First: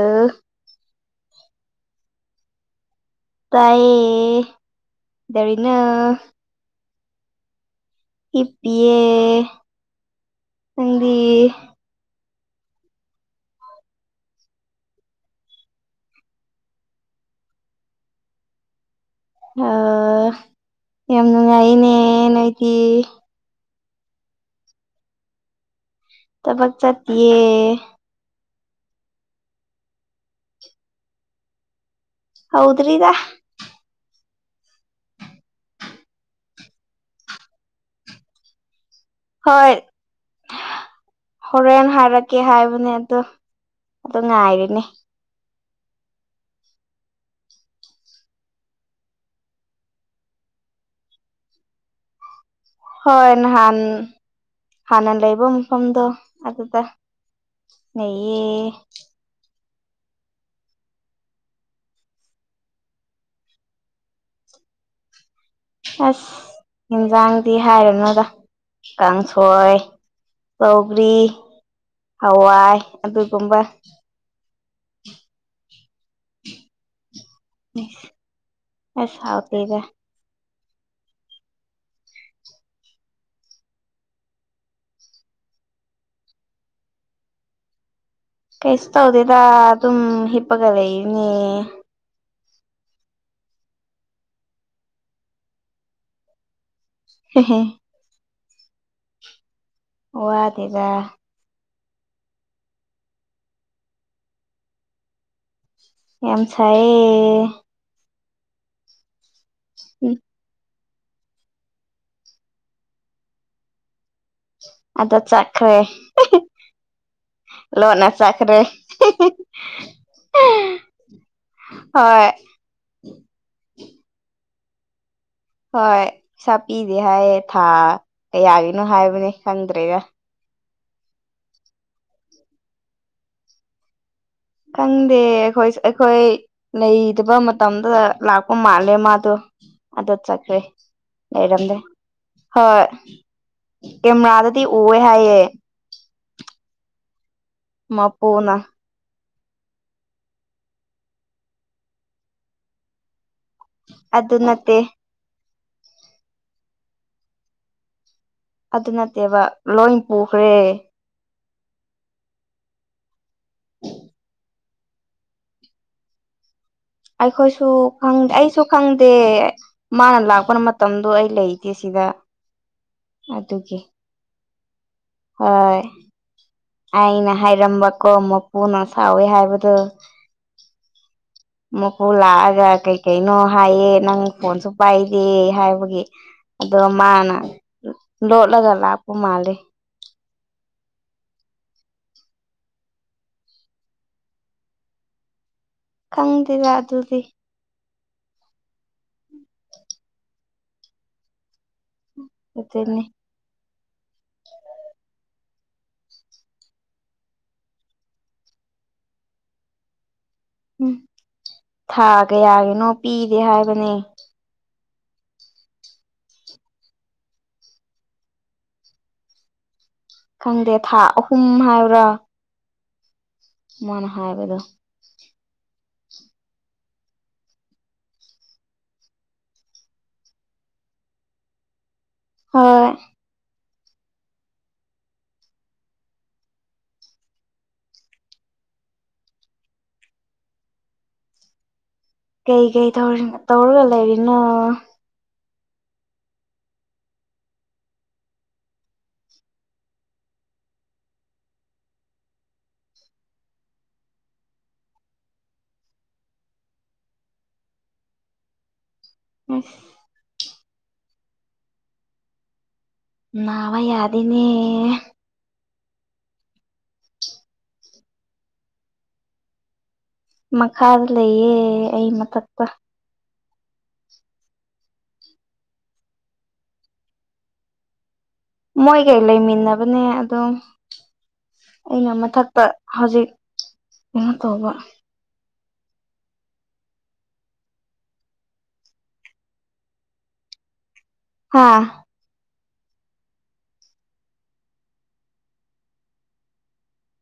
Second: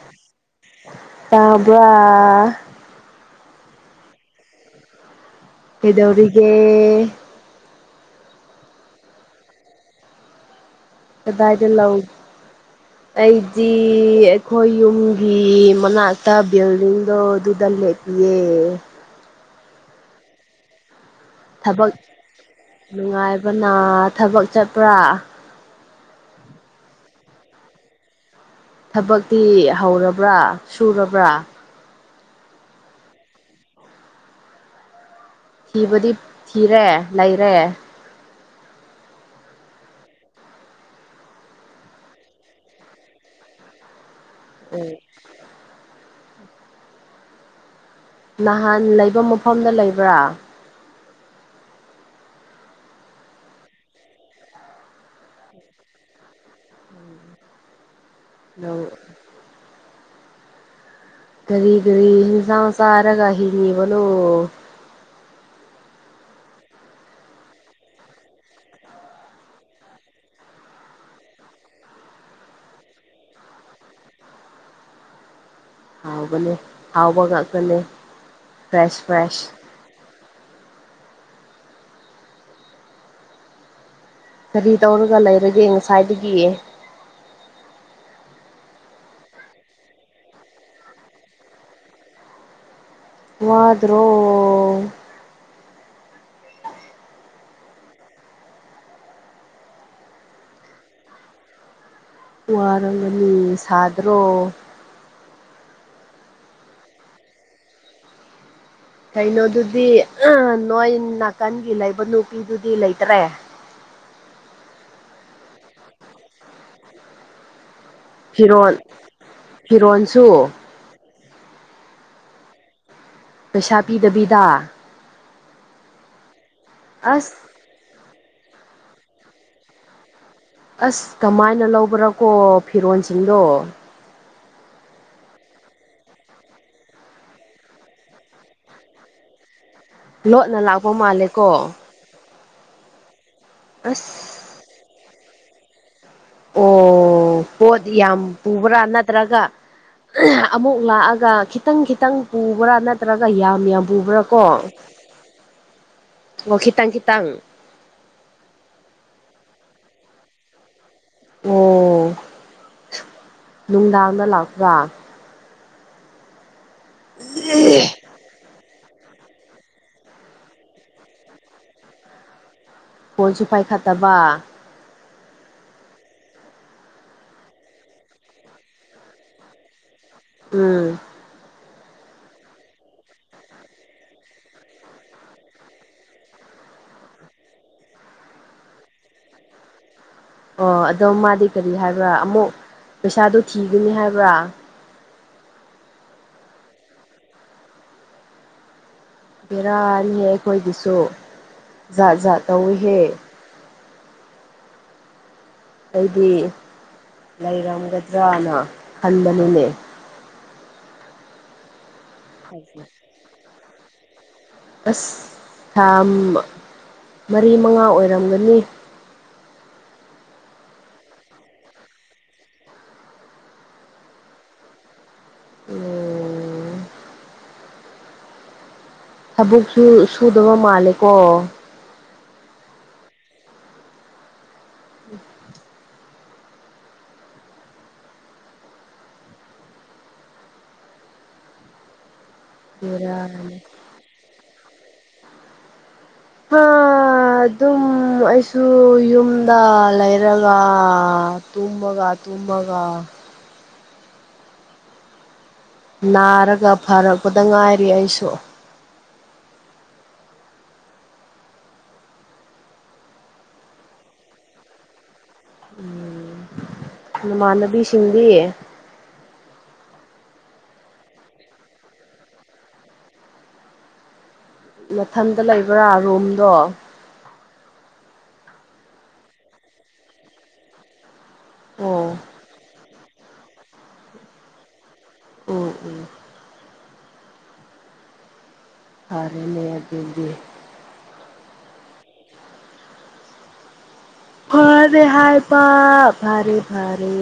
ꯑ ꯇꯥꯕ ꯇꯑꯌꯦꯗꯅ ꯀꯩꯗꯧꯔꯤꯒꯦ ꯏ ꯄꯦ ꯑꯦꯗꯥꯏꯔ ꯂꯎ ꯑꯩꯗꯤ ꯑꯩꯈꯣꯏ ꯌꯨꯝꯒꯤ ꯃꯅꯥꯛꯇ ꯕꯤꯜꯗꯤꯡꯗꯣ ꯑꯗꯨꯗ ꯂꯞ ꯌꯦ ꯑ ꯌꯥꯝ ꯅꯨꯡꯉꯥꯏꯅꯦ ꯅꯗꯤ ꯅ ꯊꯕꯛ ꯆꯠꯄ꯭ꯔꯥ ꯇꯃꯛ ꯆꯦ ꯊꯕꯛꯇꯤ ꯍꯧꯔꯕ꯭ꯔꯥ ꯁꯨꯔꯕ꯭ꯔꯥ ꯍꯥꯎꯗ꯭ꯔꯔꯤꯗ ꯊꯤꯕꯗꯤ ꯊꯤꯔꯦ ꯂꯩꯔꯦ ꯍꯣꯏ ꯍꯣꯔꯦꯟ ꯍꯥꯏꯔꯛꯀꯦ ꯍꯥꯏꯕꯅꯦ ꯑꯗ ꯑ ꯉꯥꯏꯅꯤꯦ ꯅꯍꯥꯟ ꯂꯩꯕ ꯃꯐꯝꯗ ꯂꯩꯕ꯭ꯔꯥ ꯍꯣꯏ ꯅꯍꯥꯟ ꯍꯥꯟꯅ ꯂꯩꯕ ꯃꯐꯝꯗꯣ ꯑꯗꯨꯗ ꯅꯌꯦ ꯀꯔꯤ ꯀꯔꯤ ꯍꯁꯥꯡꯁꯥꯔꯒꯍꯤꯅꯤꯂꯣ ꯑꯁ ꯌꯦꯟꯖꯥꯡꯗꯤ ꯍꯥꯏꯔꯅꯨꯗ ꯀꯥꯡꯁꯣꯏ ꯭ꯔꯤ ꯍꯋꯥꯏ ꯑꯗꯨꯒꯨꯝꯕ ꯍꯥꯎꯒꯅꯦ ꯍꯥꯎꯕꯒꯒꯅꯦ ꯐ꯭ꯔꯦꯁ ꯑꯁ ꯐ꯭ꯔꯦꯁ ꯍꯥꯎꯇꯦꯗ ꯀꯔꯤ ꯇꯧꯔꯒ ꯂꯩꯔꯒꯦ ꯉꯁꯥꯏꯗꯒꯤꯑ ꯀꯩꯁ ꯇꯧꯗꯦꯗ ꯑꯗꯨꯝ ꯍꯤꯄꯒ ꯂꯩꯅꯤ ꯋꯥꯗ꯭ꯔꯣ ꯍ ꯍ ꯋꯥ ꯇꯔ ꯋꯥꯔꯒꯅꯤ ꯁꯥꯗ꯭ꯔꯣ ꯌꯥꯝꯝꯁꯥꯏ ꯀꯩꯅꯣꯗꯨꯗꯤ ꯎꯝ ꯅꯣꯏ ꯅꯥꯀꯟꯒꯤ ꯂꯩꯕ ꯅꯨꯄꯤꯗꯨꯗꯤ ꯂꯩꯇ꯭ꯔꯦ ꯑꯗ ꯆꯈ꯭ꯔꯦ ꯂꯣꯅꯥ ꯆꯈꯔ ꯐꯤꯔꯣꯜ ꯐꯤꯔꯣꯜꯁꯨ ꯍꯣꯏ ꯄꯩꯁꯥ ꯄꯤꯗꯕꯤꯗ ꯍꯣꯏꯩꯁ ꯄꯗꯤꯦ ꯑꯁ ꯍꯥꯏꯌꯦ ꯊꯥ ꯀ ꯌꯥꯒꯤꯅꯣ ꯍꯥꯏꯕꯅꯦ ꯈꯪꯗ꯭ꯔꯦꯗ ꯑꯁ ꯀꯃꯥꯏꯅ ꯂꯧꯕꯔꯥꯀꯣ ꯐꯤꯔꯣꯜꯁꯤꯡꯗꯣ ꯈꯪꯗꯦ ꯑꯩꯈꯣꯏ ꯑꯩꯈꯣꯏ ꯂꯩꯇꯕ ꯃꯇꯝꯗꯨꯗ ꯂꯥꯛꯄ ꯃꯥꯜꯂꯦ ꯃꯥꯗꯣ ꯑꯗꯠ ꯂꯣꯠꯅ ꯆꯈ꯭ꯔꯤ ꯂꯥꯛꯄ ꯃꯥꯜꯂꯦꯀꯣ ꯂꯩꯔꯝꯗꯦ ꯍꯣꯏ ꯀ ꯑꯁ ꯔꯗꯗꯤ ꯎꯦ ꯍꯥꯏ ꯑꯣ ꯄꯣꯗꯤ ꯌꯥꯝ ꯄꯨꯕ꯭ꯔꯥ ꯅꯠꯇ꯭ꯔꯒ ꯑꯃꯨꯛ ꯂꯥꯛꯑꯒ ꯈꯤꯇꯪ ꯈꯤꯇꯪ ꯄꯨꯕ꯭ꯔꯥ ꯅꯠꯇ꯭ꯔꯒ ꯌꯥꯝ ꯌꯥꯝ ꯄꯨꯕ꯭ꯔꯥ ꯑꯗꯨ ꯀꯣ ꯅꯠꯇꯦ ꯑꯣꯈꯤꯇꯪ ꯈꯤꯇꯪ ꯑꯗꯨ ꯅꯠꯇꯦꯕ ꯂꯣꯏ ꯄꯨꯈ꯭ꯔꯦ ꯑꯣ ꯅꯨꯡꯗꯥꯡꯗ ꯂꯥꯛꯄ꯭ꯔꯥ ꯑꯩꯈꯣꯏꯁꯨ ꯈꯪꯗꯦ ꯑꯩꯁꯨ ꯈꯪꯗꯦ ꯃꯥꯅ ꯂꯥꯛꯄꯅ ꯃꯇꯝꯗꯣ ꯑꯩ ꯂꯩꯇꯦ ꯁꯤꯗ ꯀꯣꯟꯁꯨ ꯑꯗꯨꯒꯤ ꯄꯥꯏꯈꯠꯇꯕ ꯍꯣꯏ ꯑꯩꯅ ꯍꯥꯏꯔꯝꯕꯀꯣ ꯃꯄꯨꯅ ꯁꯥꯎꯋꯦ ꯍꯥꯏꯕꯗꯨꯣ ꯎꯝ ꯃꯀꯨ ꯂꯥꯛꯑꯒ ꯀꯩ ꯀꯩꯅꯣ ꯍꯥꯏꯌꯦ ꯅꯪ ꯐꯣꯟꯁꯨ ꯄꯥꯏꯗꯦ ꯍꯥꯏꯕꯒꯤ ꯑꯗꯣ ꯃꯥꯅ ꯂꯣꯠꯂꯒ ꯂꯥꯛꯄ ꯃꯥꯜꯂꯤꯦ ꯑꯣ ꯑꯗꯣ ꯃꯥꯗꯤ ꯀꯔꯤ ꯍꯥꯏꯕ꯭ꯔꯥ ꯑꯃꯨꯛ ꯄꯩꯁꯥꯗꯨ ꯊꯤꯒꯅꯤ ꯍꯥꯏꯕ꯭ꯔꯥ ꯈꯪꯗꯦꯔ ꯑꯗꯨꯗꯤ ꯕꯔꯥꯔꯤꯍꯦ ꯑꯩꯈꯣꯏꯗꯨꯁꯨ ꯖꯥꯠ ꯖꯥꯠ ꯇꯧꯏꯤꯍꯦ ꯑꯗꯨꯅꯤ ꯑꯩꯗꯤ ꯂꯩꯔꯝꯒꯗ꯭ꯔꯅ ꯈꯟꯕꯅꯤꯅꯦ ꯎꯝ ꯊꯥ ꯀꯌꯥꯒꯤꯅꯣ ꯄꯤꯗꯦ ꯍꯥꯏꯕꯅꯦ ꯑꯁ ꯊꯥ ꯃꯔꯤ ꯃꯉꯥ ꯑꯣꯏꯔꯝꯒꯅꯤ ꯈꯪꯗꯦ ꯊꯥ ꯑꯍꯨꯝ ꯍꯥꯏꯕ꯭ꯔꯥ ꯃꯅ ꯍꯥꯏꯕꯗꯣ ꯎꯝ ꯊꯕꯛꯁꯨ ꯁꯨꯗꯕ ꯃꯥꯜꯂꯦ ꯀꯣ ꯍꯣꯏ ꯀꯩꯀꯩꯧꯔꯤ ꯕꯦꯔꯥꯅꯤ ꯇꯧꯔꯒ ꯂꯩꯔꯤꯅꯣ ꯍꯥ ꯑꯗꯨꯝ ꯑꯩꯁꯨ ꯌꯨꯝꯗ ꯂꯩꯔꯒ ꯇꯨꯝꯕꯒ ꯇꯨꯝꯃꯒ ꯅꯥꯔꯒ ꯐꯔꯛꯄꯗ ꯉꯥꯏꯔꯤ ꯑꯩꯁꯨ ꯎꯝ ꯉꯕ ꯌꯥꯗꯅꯦ ꯎꯝ ꯃꯥꯅꯕꯤ ꯁꯤꯗꯤ ꯃꯈꯥꯗ ꯂꯩꯌꯦ ꯑꯩ ꯃꯊꯛꯀ ꯃꯊꯟꯇ ꯂꯩꯕ꯭ꯔꯥ ꯔꯨꯝꯗꯣ ꯃꯣꯏꯒꯩ ꯂꯩꯃꯤꯟꯅꯕꯅꯦ ꯑꯗꯨꯝ ꯑꯣ ꯑꯩꯅ ꯃꯊꯛꯇ ꯍꯧꯖꯤꯛ ꯀꯩꯅꯣ ꯇꯧꯕ ꯎꯝ ꯎꯝ ꯐꯔꯦꯅꯦꯗꯒꯤ ꯍꯥꯥ ꯐꯔꯦ ꯍꯥꯏꯥꯏ ꯄ ꯐꯔꯦ ꯐꯔꯦ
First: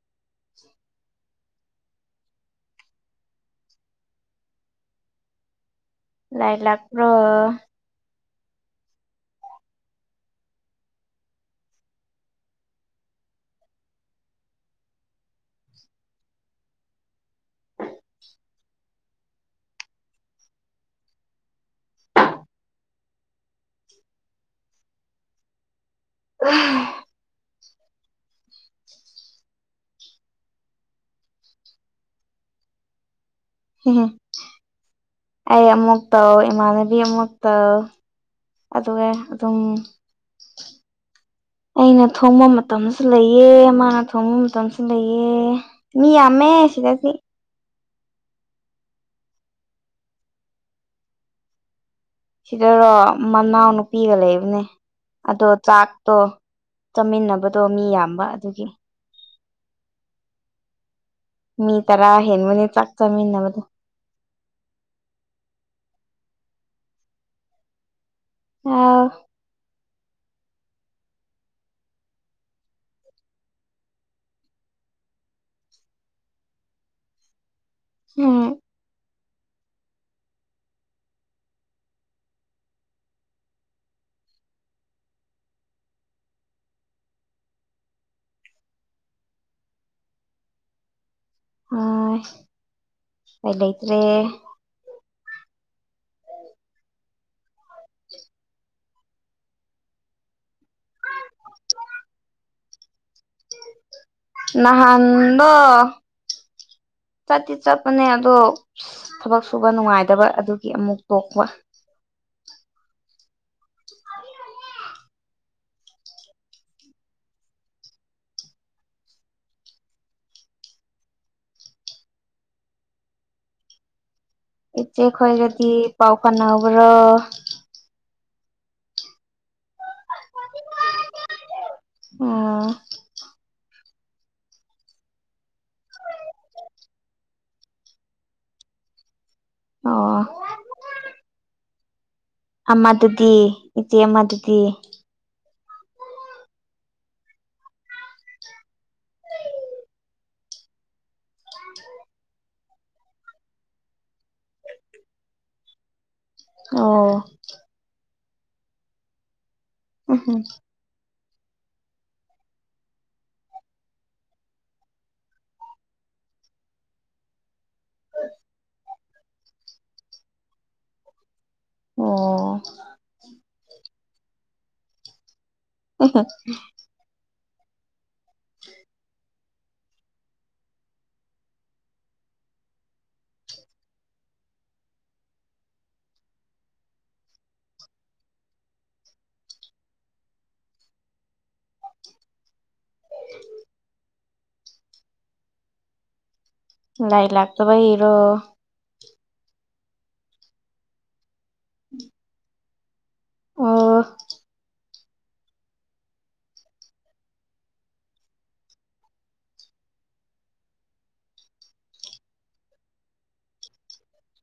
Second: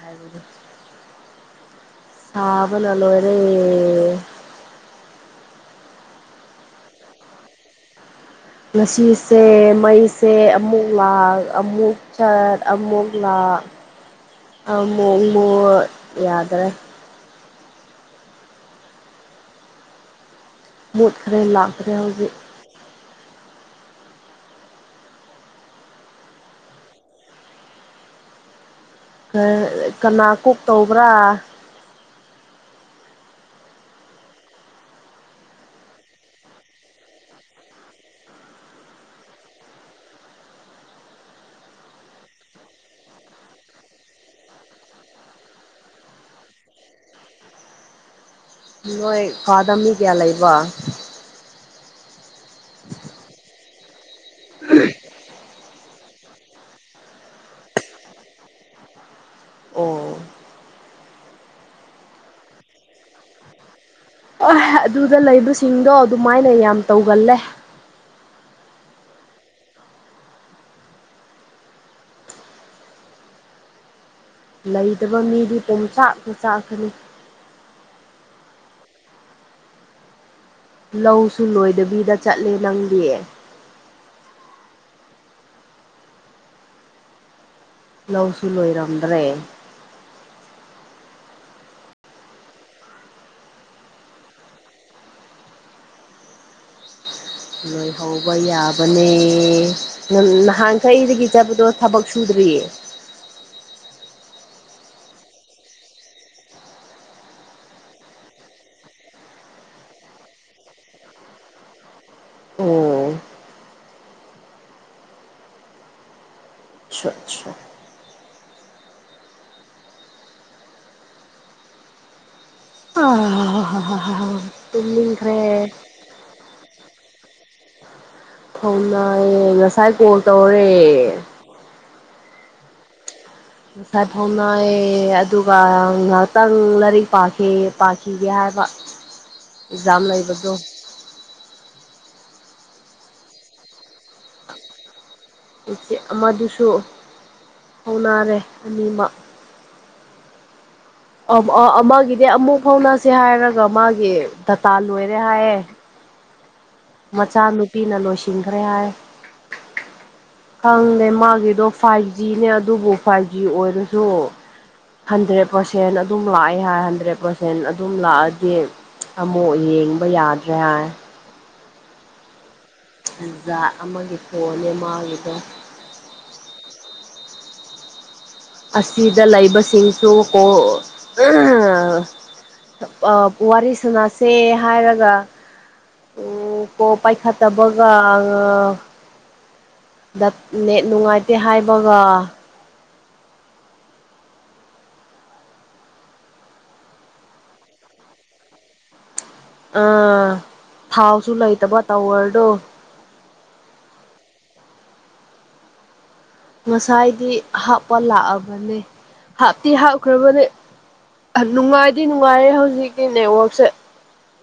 ꯍꯥꯏꯕꯗꯨ ꯁꯥꯕꯅꯂꯔ ꯂꯥꯏ ꯂꯥꯛꯄ꯭ꯔꯣ ꯉꯁꯤꯁꯦ ꯃꯩꯁꯦ ꯑꯃꯨꯛ ꯂꯥꯛꯈ ꯑꯃꯨꯛ ꯆꯠ ꯑꯃꯨꯛ ꯂꯥꯛꯈ ꯑ ꯃꯨꯃ ꯌꯥꯗ꯭ꯔꯦ [unintelligible] ꯃꯨꯠꯈꯔꯦ ꯂꯞꯈꯔꯦ ꯍꯧꯖꯤꯛ ꯎꯝ ꯀꯅꯥ ꯀꯣꯛ ꯇꯧꯕ꯭ꯔꯥ ꯑꯩ ꯑꯃꯨꯛ ꯇꯧ ꯏꯃꯥꯟꯅꯕꯤ ꯑꯃꯨꯛ ꯇꯧ ꯑꯗꯨꯒ ꯑꯗꯨꯝ ꯑꯩꯅ ꯊꯣꯡꯕ ꯃꯇꯝꯁꯨ ꯂꯩꯑ ꯃꯥꯅ ꯊꯣꯡꯕ ꯃꯇꯝꯁꯨ ꯂꯩꯑ ꯃꯤ ꯌꯥꯝ ꯑꯃꯃꯦ ꯑꯁꯤꯗ ꯁꯤ ꯅꯣꯏ ꯐꯋꯥꯗꯃꯤ ꯀꯌꯥ ꯂꯩꯕ ꯁꯤꯗꯔꯣ ꯃꯅꯥꯎꯅꯨꯄꯤꯒ ꯂꯩꯕꯅꯦ ꯑꯗꯣ ꯆꯥꯛ ꯇꯣ ꯆꯠꯃꯤꯟꯅꯕꯗꯣ ꯃꯤ ꯌꯥꯝꯕ ꯑꯗꯨꯒꯤ ꯑꯣ ꯃꯤ ꯇꯔꯥ ꯍꯦꯟꯕꯅꯤ ꯆꯥꯛ ꯆꯃꯤꯟꯅꯕꯗꯣ ꯍ ꯑꯗꯨꯗ ꯂꯩꯕꯁꯤꯡꯗꯣ ꯑꯗꯨꯃꯥꯏꯅ ꯌꯥꯝ ꯇꯧꯒꯜꯂꯦ ꯑ ꯂꯩꯇꯕ ꯃꯤꯗꯤ ꯄꯣꯡꯆꯥꯛꯄ ꯆꯥꯛꯀꯅꯤ ꯎꯝ ꯂꯧꯁꯨ ꯂꯣꯏꯗꯕꯤꯗ ꯆꯠꯂꯦ ꯅꯪꯒꯤ ꯂꯧꯁꯨ ꯂꯣꯏꯔꯝꯗ꯭ꯔꯦ ꯍ ꯑꯩꯣꯏ ꯂꯩꯇ꯭ꯔꯦ ꯂꯣꯏꯍꯧꯕ ꯌꯥꯕꯅꯦ ꯅꯍꯥꯟ ꯀꯩꯗꯒꯤ ꯆꯠꯄꯗꯣ ꯊꯕꯛ ꯁꯨꯗ꯭ꯔꯤꯌꯦ ꯅꯍꯥꯟꯗ [unintelligible] ꯆꯠꯇꯤ ꯆꯠꯄꯅꯦ ꯑꯗꯣ ꯊꯕꯛ ꯁꯨꯕ ꯅꯨꯡꯉꯥꯏꯗꯕ ꯑꯗꯨꯒꯤ ꯑꯃꯨꯛ ꯇꯣꯛꯄ ꯑꯣ [unintelligible] ꯑꯆꯥ ꯑꯆꯥ ꯏꯆꯦ ꯇꯨꯝꯅꯤꯡꯈ꯭ꯔꯦ ꯈꯣꯏꯒꯗꯤ ꯄꯥꯎ ꯐꯥꯕ꯭ꯔꯣ ꯐꯥꯎꯅꯥꯏꯌꯦ ꯉꯁꯥꯏ ꯀ ꯇꯧꯔꯦ ꯑꯣ ꯉꯁꯥꯏꯐꯥꯎꯅꯌꯦ ꯑꯗꯨꯒ ꯉꯍꯥꯛꯇꯪ ꯂꯥꯏꯔꯤꯛ ꯄꯥꯈꯤ ꯄꯥꯈꯤꯒꯦ ꯍꯥꯏ ꯍꯥꯏꯕ ꯑꯦꯛꯖꯥꯝ ꯑꯣ ꯂꯩꯕꯗꯣ ꯑꯗꯨꯗꯤ ꯏꯇ ꯑꯃꯗꯨꯗꯤ ꯎꯆꯆꯦ ꯑꯃꯗꯨꯁꯨ ꯍꯧꯅꯔꯦ ꯑꯅꯤꯃꯛ ꯑ ꯑꯃꯒꯤꯗꯤ ꯑꯃꯨꯛ ꯐꯥꯎꯅꯁꯤꯦ ꯍꯥꯏꯔꯒ ꯃꯥꯒꯤ ꯗꯇꯥ ꯂꯣꯏꯔꯦ ꯍꯥꯏꯌꯦꯦ ꯑꯣ ꯃꯆꯥꯅꯨꯄꯤꯅ ꯂꯣꯏꯁꯤꯟꯈ꯭ꯔꯦ ꯍꯥꯏ ꯎꯝ ꯈꯪꯗꯦ ꯃꯥ ꯗꯣ ꯐꯥꯏꯚ ꯖꯤꯅꯦ ꯑꯗꯨꯕꯨ ꯐꯥꯏꯚ ꯖꯤ ꯑꯣꯏꯔꯁꯨ ꯍꯟꯗ꯭ꯔꯦꯠ ꯄꯥꯔꯁꯦꯟ ꯑꯗꯨꯝ ꯂꯥꯛꯑꯦ ꯍꯥꯏ ꯍꯟꯗ꯭ꯔꯦꯠ ꯄꯥꯔꯁꯦꯟ ꯑꯗꯨꯝ ꯂꯥꯛꯑꯗꯤ ꯑꯃꯨꯛ ꯌꯦꯡꯕ ꯌꯥꯗ꯭ꯔꯦ ꯍꯥꯏ ꯑꯣ ꯖꯥ ꯑꯃꯒꯤ ꯐꯣꯅꯦ ꯃꯥꯒꯤꯗꯣ ꯑ ꯍ ꯑꯁꯤꯗ ꯂꯩꯕꯁꯤꯡꯁꯨ ꯀꯣ ꯋꯥꯔꯤ ꯁꯥꯟꯅꯁꯦ ꯍꯥꯏꯔꯒ ꯎ ꯀꯣ ꯄꯥꯏꯈꯥ ꯇ ꯒꯥ ꯗ ꯅ ꯅꯨꯡꯉꯥꯏꯇꯦ ꯍꯥꯏꯕꯒ ꯂꯥꯏ ꯂꯥꯛꯇ ꯩꯔꯣ ꯑꯥ ꯊꯥꯎꯁꯨ ꯂꯩꯇꯕ ꯇꯧꯋꯔꯗꯣ ꯑꯣ ꯉꯁꯥꯏꯗꯤ ꯍꯥꯞꯄ ꯂꯥꯛꯑꯕꯅꯦ ꯍꯥꯞꯇꯤ ꯍꯥꯞꯈ꯭ꯔꯕꯅꯦ ꯅꯨꯡꯉꯥꯏꯗꯤ ꯅꯨꯡꯉꯥꯏꯔꯦ ꯍꯧꯖꯤꯛꯀꯤ ꯅꯦꯠꯋꯔꯛꯁꯦ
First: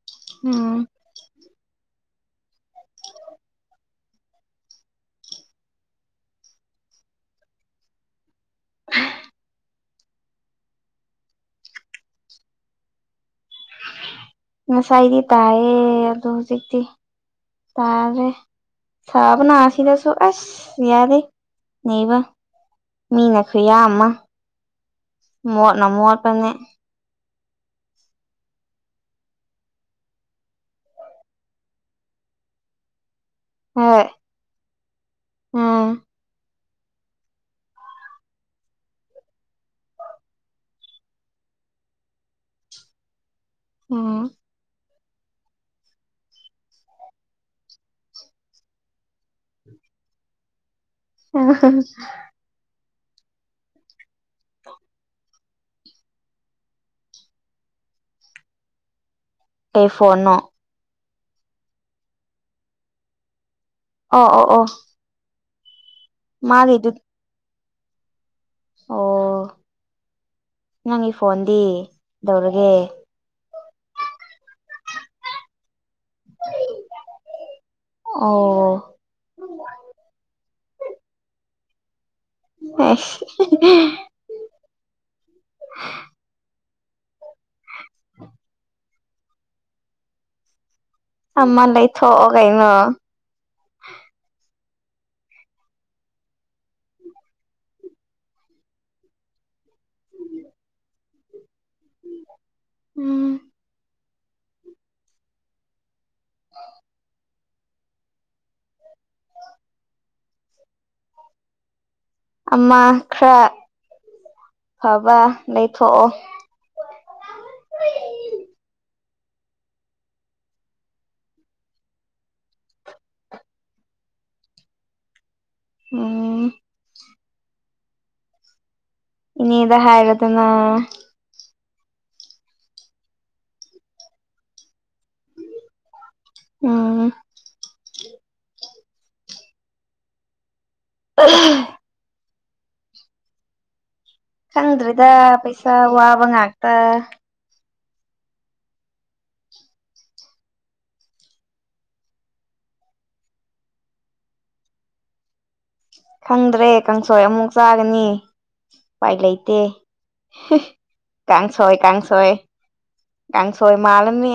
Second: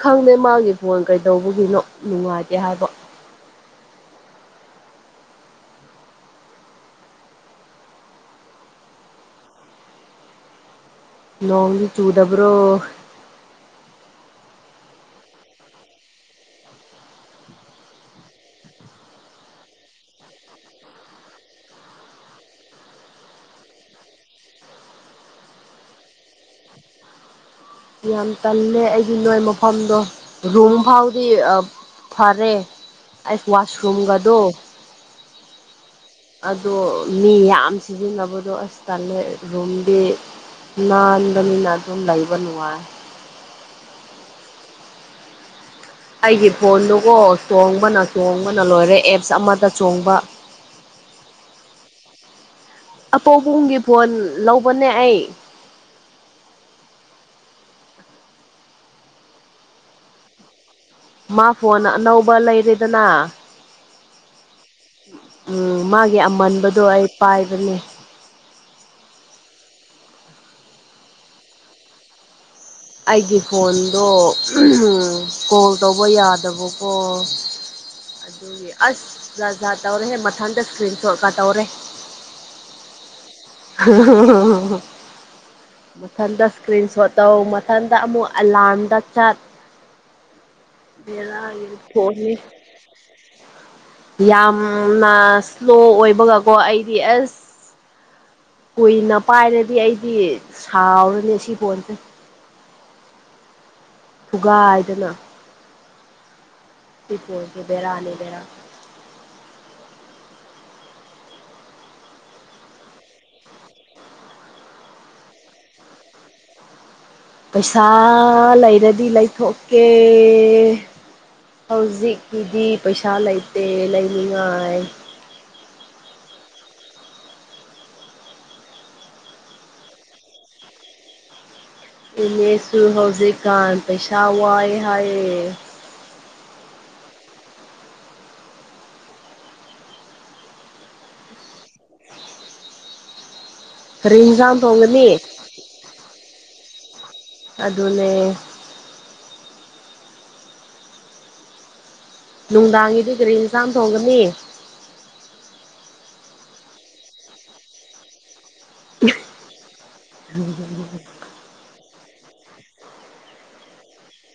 ꯈꯪꯗꯦ ꯎꯝ ꯃꯥꯡꯒꯤ ꯐꯣꯟ ꯀꯩꯗꯧꯕꯒꯤꯅꯣ ꯅꯨꯡꯉꯥꯏꯇꯦ ꯍꯥꯏꯕ ꯅꯣꯡꯃꯒꯤ ꯆꯨꯗꯕ꯭ꯔꯣ ꯉꯁꯥꯏꯗꯤ ꯇꯥꯏꯌꯦ ꯑꯗꯣ ꯍꯧꯖꯤꯛꯇꯤ ꯇꯥꯔꯦ ꯁꯥꯥꯕꯅꯥ ꯁꯤꯗꯁꯨꯣ ꯑꯁ ꯌꯥꯌꯥꯗ ꯅꯕ ꯃꯤꯅ ꯈꯨꯌꯥ ꯑꯃ ꯃꯣꯠꯅ ꯃꯣꯠꯄꯅꯦ ꯌꯥꯝ ꯇꯜꯂꯦ ꯑꯩꯒꯤ ꯅꯣꯏ ꯃꯐꯝꯗꯣ ꯔꯨꯝ ꯐꯥꯎꯗꯤ ꯐꯔꯦ ꯑꯩ ꯍꯣꯏ ꯋꯥꯁꯔꯨꯝꯒꯗ ꯎꯝ ꯑꯗꯣ ꯃꯤ ꯌꯥꯝ ꯁꯤꯖꯤꯟꯅꯕꯗꯣ ꯑꯁ ꯇꯜꯂꯦ ꯔꯨꯝꯗꯤ ꯅꯥꯟꯕꯅꯤꯅ ꯑꯗꯨꯝ ꯂꯩꯕ ꯅꯨꯡꯉꯥꯏ ꯎꯝ ꯑꯩꯒꯤ ꯐꯣꯟꯗꯨꯒꯣ ꯆꯣꯡꯕꯅ ꯆꯣꯡꯕꯅ ꯂꯣꯏꯔꯦ ꯑꯦꯞꯁ ꯑꯃꯗ ꯆꯣꯡꯕ ꯑꯄꯣꯛꯄꯨꯝꯒꯤ ꯐꯣꯟ ꯂꯧꯕꯅꯦ ꯑꯩ ꯑꯩ ꯐꯣꯟꯅꯣ ꯃꯥ ꯐꯣꯟ ꯑꯅꯧꯕ ꯂꯩꯔꯦꯗꯅ ꯑꯣ ꯑꯣ ꯑꯣ ꯎꯝ ꯃꯥꯒꯤ ꯑꯃꯟꯕꯗꯣ ꯃꯥꯒꯤꯗꯨ ꯑꯩ ꯄꯥꯏꯕꯅꯦ ꯑꯣ ꯅꯪꯒꯤ ꯐꯣꯟꯗꯤ ꯇꯧꯔꯒꯦ ꯑꯩꯒꯤ ꯐꯣꯟꯗꯣ ꯀꯣꯜ ꯇꯧꯕ ꯌꯥꯗꯕꯀꯣ ꯑꯗꯨꯒꯤ ꯑꯣ ꯑꯁ ꯖꯥ ꯖꯥ ꯇꯧꯔꯦꯍꯦ ꯃꯊꯟꯗ ꯏꯁꯀ꯭ꯔꯤꯟ ꯁꯣꯠꯀ ꯇꯧꯔꯦ ꯑ ꯃꯊꯟꯗ ꯏꯁꯀ꯭ꯔꯤꯟ ꯁꯣ ꯇꯧ ꯃꯊꯟꯗ ꯑꯃꯨꯛ ꯑꯦꯂꯥꯝꯗ ꯆꯠ ꯌꯦ ꯑꯃ ꯂꯩꯊꯣꯛꯑꯣ ꯐꯅꯤ ꯀꯩꯅꯣ ꯌꯥꯝ ꯏꯁ꯭ꯂꯣ ꯑꯣꯏꯕꯒꯀꯣ ꯑꯩꯗꯤ ꯑꯁ ꯀꯨꯏꯅ ꯄꯥꯏꯔꯗꯤ ꯑꯩꯗꯤ ꯁꯥꯎꯔꯅꯦ ꯁꯤ ꯄꯣꯟꯁꯦ ꯎꯝ ꯊꯨꯒꯥꯏꯗꯅ ꯑ ꯑꯣꯏꯒꯦ ꯕꯔꯥꯅꯤꯕꯔ ꯑꯃ ꯈꯔ ꯍꯥꯕꯥ ꯅ ꯊꯣꯛꯑꯣ ꯄꯩꯁꯥ ꯂꯩꯔꯗꯤ ꯂꯩꯊꯣꯛꯀꯦ ꯍꯧꯖꯤꯛꯀꯤꯗꯤ ꯄꯩꯁꯥ ꯂꯩꯇꯦ ꯂꯩꯅꯤꯡꯉꯥꯏ ꯎꯝ ꯏꯅꯤꯗ ꯍꯥꯏꯔ ꯑꯗꯨꯅ ꯏꯅꯦꯁꯨ ꯍꯧꯖꯤꯛꯀꯥꯟ ꯄꯩꯁꯥ ꯋꯥꯏ ꯍꯥꯏꯌꯦꯦ ꯎꯝ ꯑ ꯀꯔꯤ ꯏꯟꯁꯥꯡ ꯈꯪꯗ꯭ꯔꯤꯗ ꯊꯣꯡꯒꯅꯤ ꯄꯩꯁꯥ ꯋꯥꯕ ꯉꯥꯛꯇ ꯑꯗꯨꯅꯦ ꯅꯨꯡꯗꯥꯡꯒꯤꯗꯤ ꯒꯥꯔꯤ ꯑꯦꯟꯁꯥꯝ ꯊꯣꯡꯒꯅꯤ ꯈꯪꯗ꯭ꯔꯦ ꯀꯥꯡꯁꯣꯏ ꯑꯃꯨꯛ ꯆꯥꯒꯅꯤ ꯎꯄꯥꯏ ꯂꯩꯇꯦ ꯀꯁ ꯑꯣꯏ ꯀꯁ ꯁꯣꯏ ꯌꯥꯪ ꯁꯣꯣꯏ ꯃꯥꯂꯅꯤ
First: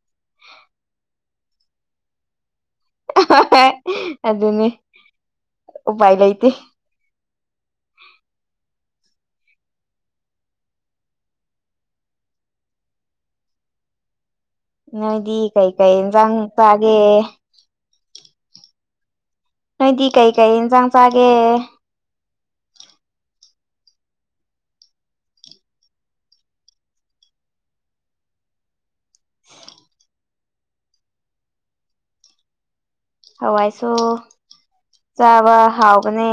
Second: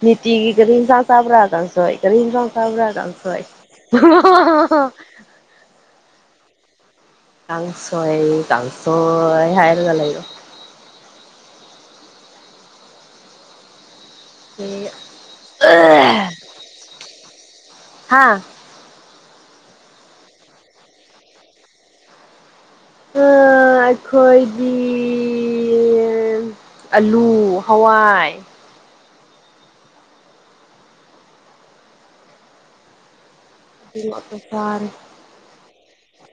ꯎ ꯅꯤꯇꯤꯒꯤ ꯀꯔꯤ ꯌꯦꯟꯁꯥꯡ ꯆꯥꯕ꯭ꯔꯥ ꯀꯥꯡꯁ ꯀꯔꯤ ꯍꯤꯡꯁꯥꯡ ꯊꯔ ꯀꯜ ꯐꯥꯏ ꯑꯗꯨꯅꯤ ꯎꯄꯥꯏ ꯂꯩꯇꯦ ꯀꯥꯡꯁ ꯑꯩ ꯀꯁ ꯍꯥꯏ ꯍꯥꯏꯔꯒꯂꯒꯣ ꯅꯣꯏꯗꯤ ꯀꯩꯀꯩ ꯏꯟꯖꯥꯡ ꯆꯥꯒꯦ ꯍꯥꯥ ꯅꯣꯏꯗꯤ ꯀꯩ ꯀꯩ ꯏꯟꯁꯥꯡ ꯆꯥꯒꯦ ꯑ ꯑꯩꯈꯣꯏꯗꯤ ꯑ ꯑꯂꯨ ꯍꯋꯥꯏ [inaudible] ꯍꯋꯥꯏꯁꯨ ꯑꯗꯨ ꯉꯥꯛꯇ ꯆꯥꯔꯦ ꯆꯥꯕ ꯍꯥꯎꯒꯅꯦ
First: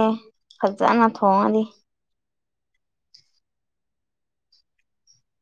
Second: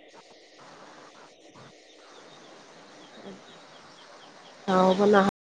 ꯐꯖꯅ ꯊꯣꯡꯉꯅꯤ ꯑꯥꯎꯕꯅꯍ